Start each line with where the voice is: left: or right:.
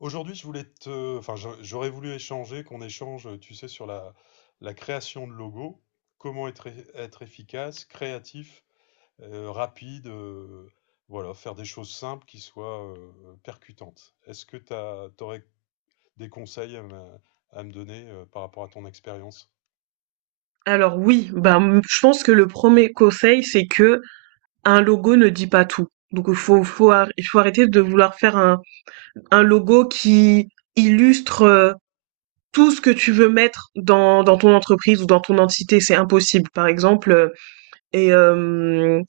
left: Aujourd'hui, je voulais te, enfin, j'aurais voulu échanger, qu'on échange, tu sais, sur la création de logos, comment être, être efficace, créatif, rapide, voilà, faire des choses simples qui soient percutantes. Est-ce que tu aurais des conseils à me donner par rapport à ton expérience?
right: Alors oui, bah, mmh, je pense que le premier conseil, c'est que un logo ne dit pas tout. Donc il faut arrêter de vouloir faire un logo qui illustre, tout ce que tu veux mettre dans ton entreprise ou dans ton entité, c'est impossible. Par exemple, et hem,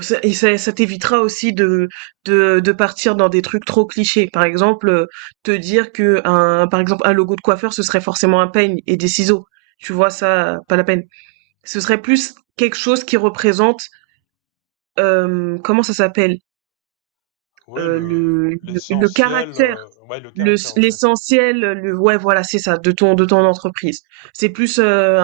right: ça et ça ça t'évitera aussi de partir dans des trucs trop clichés. Par exemple, te dire que un par exemple, un logo de coiffeur, ce serait forcément un peigne et des ciseaux. Tu vois? Ça, pas la peine. Ce serait plus quelque chose qui représente, comment ça s'appelle?
left: Oui, le,
right: Le
left: l'essentiel,
right: caractère,
left: ouais, le
right: le
left: caractère, ok.
right: l'essentiel, le ouais, voilà, c'est ça, de ton entreprise. C'est plus,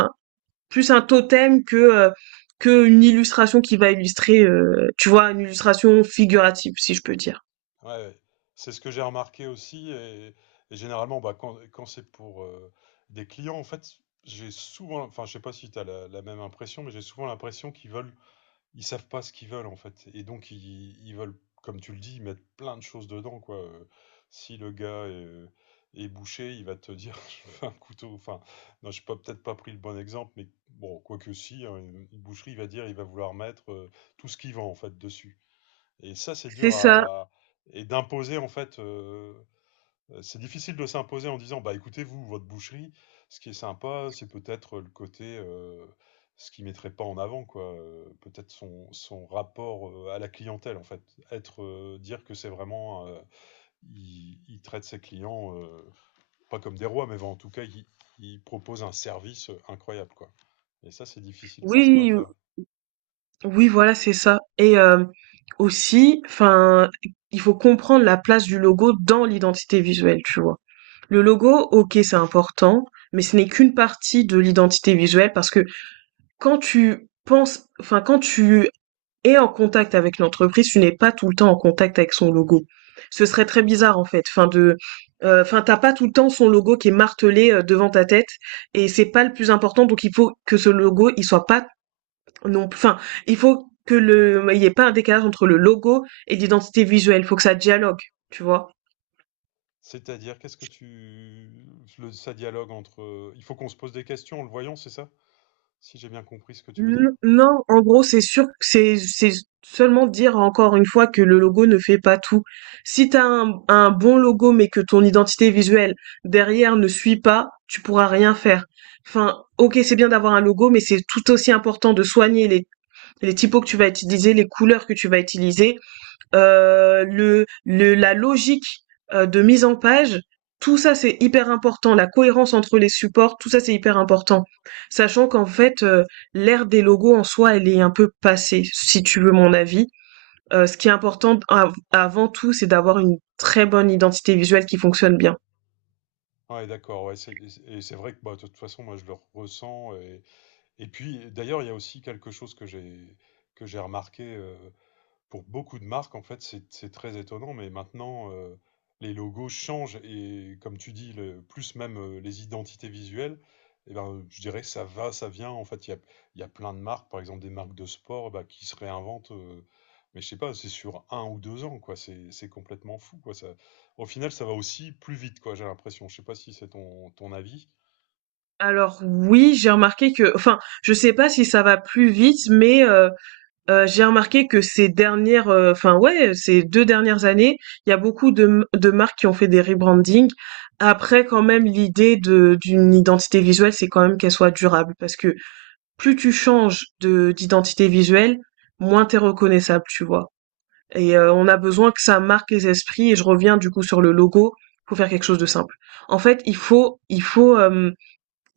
right: plus un totem que une illustration qui va illustrer, tu vois? Une illustration figurative, si je peux dire.
left: Ouais, ouais. C'est ce que j'ai remarqué aussi. Et généralement, bah, quand c'est pour des clients, en fait, j'ai souvent, enfin, je sais pas si tu as la même impression, mais j'ai souvent l'impression qu'ils veulent, ils savent pas ce qu'ils veulent, en fait. Et donc, ils veulent, comme tu le dis, mettre plein de choses dedans, quoi. Si le gars est, est bouché, il va te dire, je veux un couteau. Enfin, non, je n'ai peut-être pas pris le bon exemple, mais bon, quoique si, hein, une boucherie, il va dire, il va vouloir mettre tout ce qu'il vend, en fait, dessus. Et ça, c'est
right: C'est
left: dur
right: ça.
left: à. Et d'imposer, en fait, c'est difficile de s'imposer en disant, bah écoutez, vous, votre boucherie, ce qui est sympa, c'est peut-être le côté, ce qui mettrait pas en avant, quoi. Peut-être son, son rapport à la clientèle, en fait. Être, dire que c'est vraiment, il traite ses clients pas comme des rois, mais bon, en tout cas, il propose un service incroyable, quoi. Et ça, c'est difficile parfois à
right: Oui,
left: faire.
right: Oui, voilà, c'est ça. Et aussi, enfin, il faut comprendre la place du logo dans l'identité visuelle, tu vois. Le logo, ok, c'est important, mais ce n'est qu'une partie de l'identité visuelle parce que quand tu penses, enfin, quand tu es en contact avec l'entreprise, tu n'es pas tout le temps en contact avec son logo. Ce serait très bizarre en fait. Enfin de, enfin t'as pas tout le temps son logo qui est martelé devant ta tête, et c'est pas le plus important. Donc il faut que ce logo il soit pas non, enfin, il faut que il y ait pas un décalage entre le logo et l'identité visuelle. Il faut que ça dialogue, tu vois.
left: C'est-à-dire, qu'est-ce que tu le ça dialogue entre, il faut qu'on se pose des questions en le voyant, c'est ça? Si j'ai bien compris ce que tu veux dire?
right: Non, en gros, c'est sûr, que c'est seulement dire encore une fois que le logo ne fait pas tout. Si t'as un bon logo, mais que ton identité visuelle derrière ne suit pas, tu pourras rien faire. Enfin, ok, c'est bien d'avoir un logo, mais c'est tout aussi important de soigner les typos que tu vas utiliser, les couleurs que tu vas utiliser, la logique de mise en page, tout ça c'est hyper important. La cohérence entre les supports, tout ça c'est hyper important. Sachant qu'en fait, l'ère des logos en soi, elle est un peu passée, si tu veux mon avis. Ce qui est important avant tout, c'est d'avoir une très bonne identité visuelle qui fonctionne bien.
left: Ouais, d'accord, ouais, c'est et c'est vrai que, bah, de toute façon, moi, je le ressens et puis, d'ailleurs, il y a aussi quelque chose que j'ai remarqué, pour beaucoup de marques, en fait, c'est très étonnant, mais maintenant, les logos changent et, comme tu dis, le, plus même les identités visuelles, eh ben, je dirais que ça va, ça vient. En fait, il y a plein de marques, par exemple des marques de sport, bah, qui se réinventent, mais je sais pas, c'est sur un ou deux ans, quoi. C'est complètement fou, quoi. Ça, au final, ça va aussi plus vite, quoi, j'ai l'impression. Je sais pas si c'est ton, ton avis.
right: Alors oui, j'ai remarqué que, enfin, je sais pas si ça va plus vite, mais j'ai remarqué que ces dernières, enfin ouais, ces 2 dernières années, il y a beaucoup de marques qui ont fait des rebrandings. Après quand même l'idée de d'une identité visuelle, c'est quand même qu'elle soit durable parce que plus tu changes de d'identité visuelle, moins t'es reconnaissable, tu vois? Et on a besoin que ça marque les esprits, et je reviens du coup sur le logo, faut faire quelque chose de simple. En fait, il faut, hem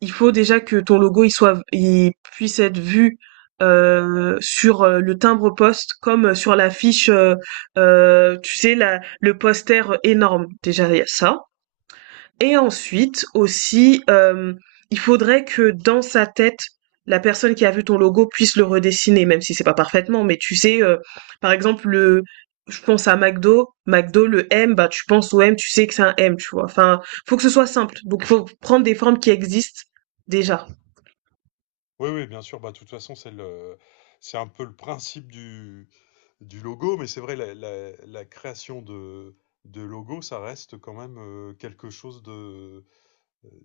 right: il faut déjà que ton logo, il puisse être vu, sur, le timbre poste comme sur l'affiche, tu sais la le poster énorme. Déjà, il y a ça. Et ensuite aussi, il faudrait que dans sa tête, la personne qui a vu ton logo puisse le redessiner, même si c'est pas parfaitement. Mais tu sais, par exemple, je pense à McDo, McDo, le M, bah tu penses au M, tu sais que c'est un M, tu vois. Enfin, faut que ce soit simple. Donc, faut prendre des formes qui existent déjà.
left: Oui, oui, bien sûr. Bah, de toute façon, c'est le, c'est un peu le principe du logo, mais c'est vrai, la création de logo, ça reste quand même quelque chose de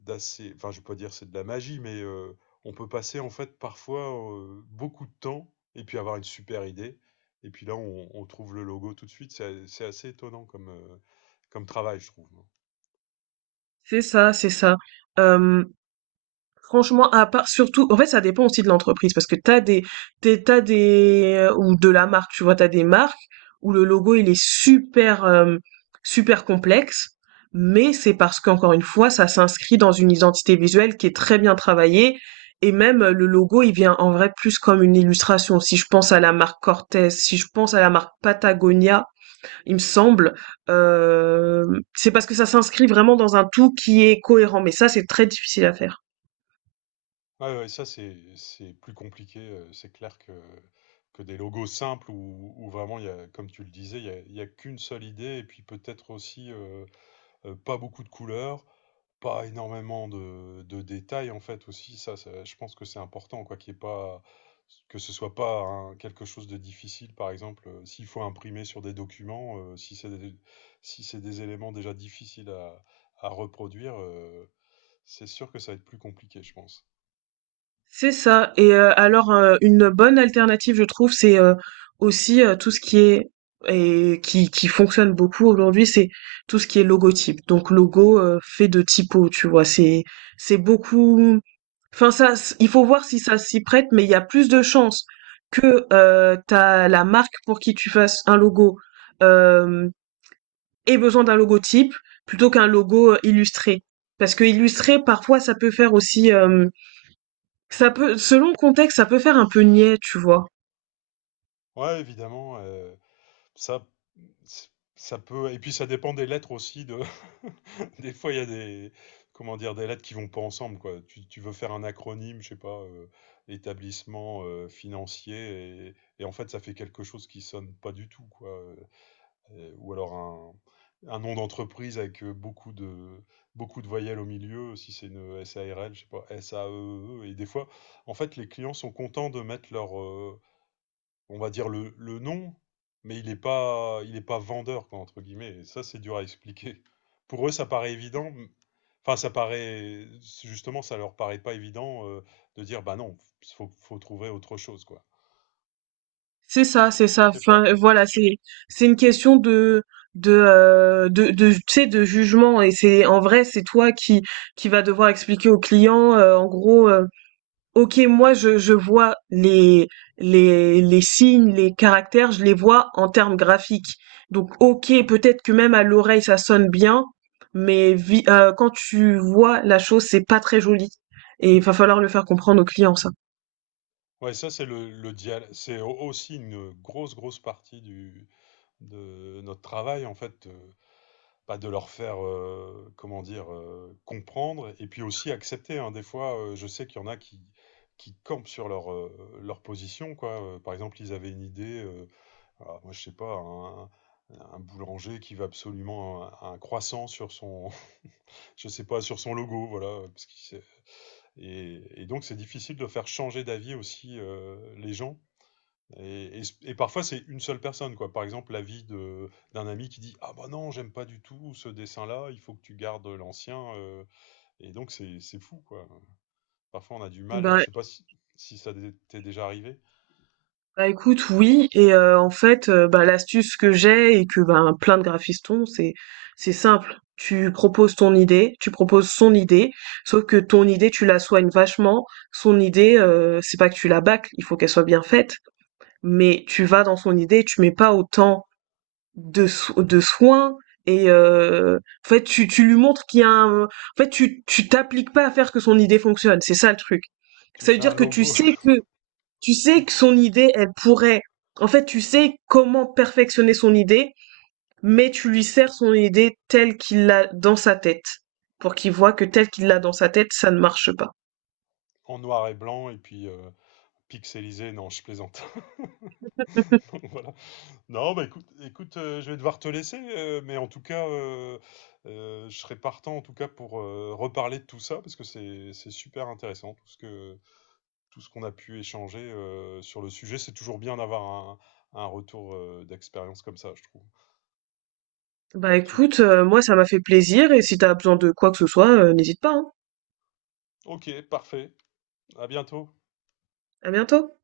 left: d'assez. Enfin, je ne vais pas dire c'est de la magie, mais on peut passer en fait parfois beaucoup de temps et puis avoir une super idée. Et puis là, on trouve le logo tout de suite. C'est assez étonnant comme, comme travail, je trouve.
right: C'est ça, c'est ça. Euh, Franchement, à part surtout, en fait, ça dépend aussi de l'entreprise parce que t'as des, t'as des, ou de la marque, tu vois, t'as des marques où le logo il est super, super complexe, mais c'est parce qu'encore une fois, ça s'inscrit dans une identité visuelle qui est très bien travaillée et même le logo il vient en vrai plus comme une illustration. Si je pense à la marque Cortez, si je pense à la marque Patagonia, il me semble. Euh, c'est parce que ça s'inscrit vraiment dans un tout qui est cohérent, mais ça, c'est très difficile à faire.
left: Ouais, ouais, ça c'est plus compliqué, c'est clair que des logos simples où vraiment il y a comme tu le disais, il y a qu'une seule idée et puis peut-être aussi, pas beaucoup de couleurs, pas énormément de détails en fait aussi. Ça je pense que c'est important quoi, qu'il y ait pas que ce soit pas un quelque chose de difficile par exemple, s'il faut imprimer sur des documents, si c'est des si c'est des éléments déjà difficiles à reproduire, c'est sûr que ça va être plus compliqué je pense.
right: C'est ça, et alors, une bonne alternative, je trouve, c'est, aussi, tout ce qui est et qui fonctionne beaucoup aujourd'hui, c'est tout ce qui est logotype. Donc logo, fait de typo, tu vois? C'est beaucoup enfin ça s il faut voir si ça s'y prête, mais il y a plus de chances que, ta la marque pour qui tu fasses un logo, hem, ait besoin d'un logotype plutôt qu'un logo, illustré. Parce qu'illustré, parfois, ça peut faire aussi, ça peut selon le contexte, ça peut faire un peu niais, tu vois?
left: Ouais, évidemment, ça c ça peut et puis ça dépend des lettres aussi de des fois il y a des comment dire? Des lettres qui vont pas ensemble quoi. Tu veux faire un acronyme, je sais pas, établissement, financier et en fait ça fait quelque chose qui sonne pas du tout quoi, et ou alors un nom d'entreprise avec, beaucoup de voyelles au milieu, si c'est une SARL, je sais pas, SAEE et des fois, en fait, les clients sont contents de mettre leur, euh, on va dire le nom, mais il est pas vendeur, quoi, entre guillemets. Et ça, c'est dur à expliquer. Pour eux, ça paraît évident. Enfin, ça paraît, justement, ça leur paraît pas évident de dire, bah non, faut trouver autre chose, quoi.
right: C'est ça, c'est ça.
left: Je sais pas.
right: Enfin, voilà, c'est une question de de tu sais, de jugement, et c'est en vrai, c'est toi qui va devoir expliquer au client, en gros, «OK, moi, je vois les les signes, les caractères, je les vois en termes graphiques. Donc OK, peut-être que même à l'oreille, ça sonne bien, mais vi quand tu vois la chose, c'est pas très joli», et il va falloir le faire comprendre au client ça.
left: Ouais, ça, c'est le, C'est aussi une grosse partie du, de notre travail, en fait. Bah, de leur faire, comment dire, comprendre et puis aussi accepter. Hein. Des fois, je sais qu'il y en a qui campent sur leur, leur position, quoi. Par exemple, ils avaient une idée, ah, moi je sais pas, un boulanger qui veut absolument un croissant sur son, je sais pas, sur son logo, voilà. Parce et, donc c'est difficile de faire changer d'avis aussi les gens. Et, et parfois, c'est une seule personne, quoi. Par exemple, l'avis de, d'un ami qui dit, ah bah non, j'aime pas du tout ce dessin-là, il faut que tu gardes l'ancien. Et donc, c'est fou, quoi. Parfois, on a du mal, je
right: Bah
left: sais pas si, si t'est déjà arrivé.
right: bah, écoute, oui, et bah, l'astuce que j'ai et que, ben, plein de graphistes ont, c'est simple. Tu proposes ton idée, tu proposes son idée, sauf que ton idée, tu la soignes vachement. Son idée, c'est pas que tu la bâcles, il faut qu'elle soit bien faite, mais tu vas dans son idée, tu mets pas autant de soins. Et tu lui montres qu'il y a un en fait, tu t'appliques pas à faire que son idée fonctionne, c'est ça le truc.
left: Tu
right: Ça veut
left: fais un
right: dire que
left: logo
right: tu sais
left: tu,
right: que son idée, elle pourrait. En fait, tu sais comment perfectionner son idée, mais tu lui sers son idée telle qu'il l'a dans sa tête, pour qu'il voit que telle qu'il l'a dans sa tête, ça ne marche pas.
left: en noir et blanc et puis pixelisé. Non, je plaisante. Donc, voilà. Non, bah écoute, écoute je vais devoir te laisser, mais en tout cas, je serais partant en tout cas pour reparler de tout ça parce que c'est super intéressant, tout ce qu'on a pu échanger sur le sujet. C'est toujours bien d'avoir un retour d'expérience comme ça, je trouve.
right: Bah écoute, moi ça m'a fait plaisir, et si t'as besoin de quoi que ce soit, n'hésite pas, hein.
left: Ok, parfait. À bientôt.
right: À bientôt.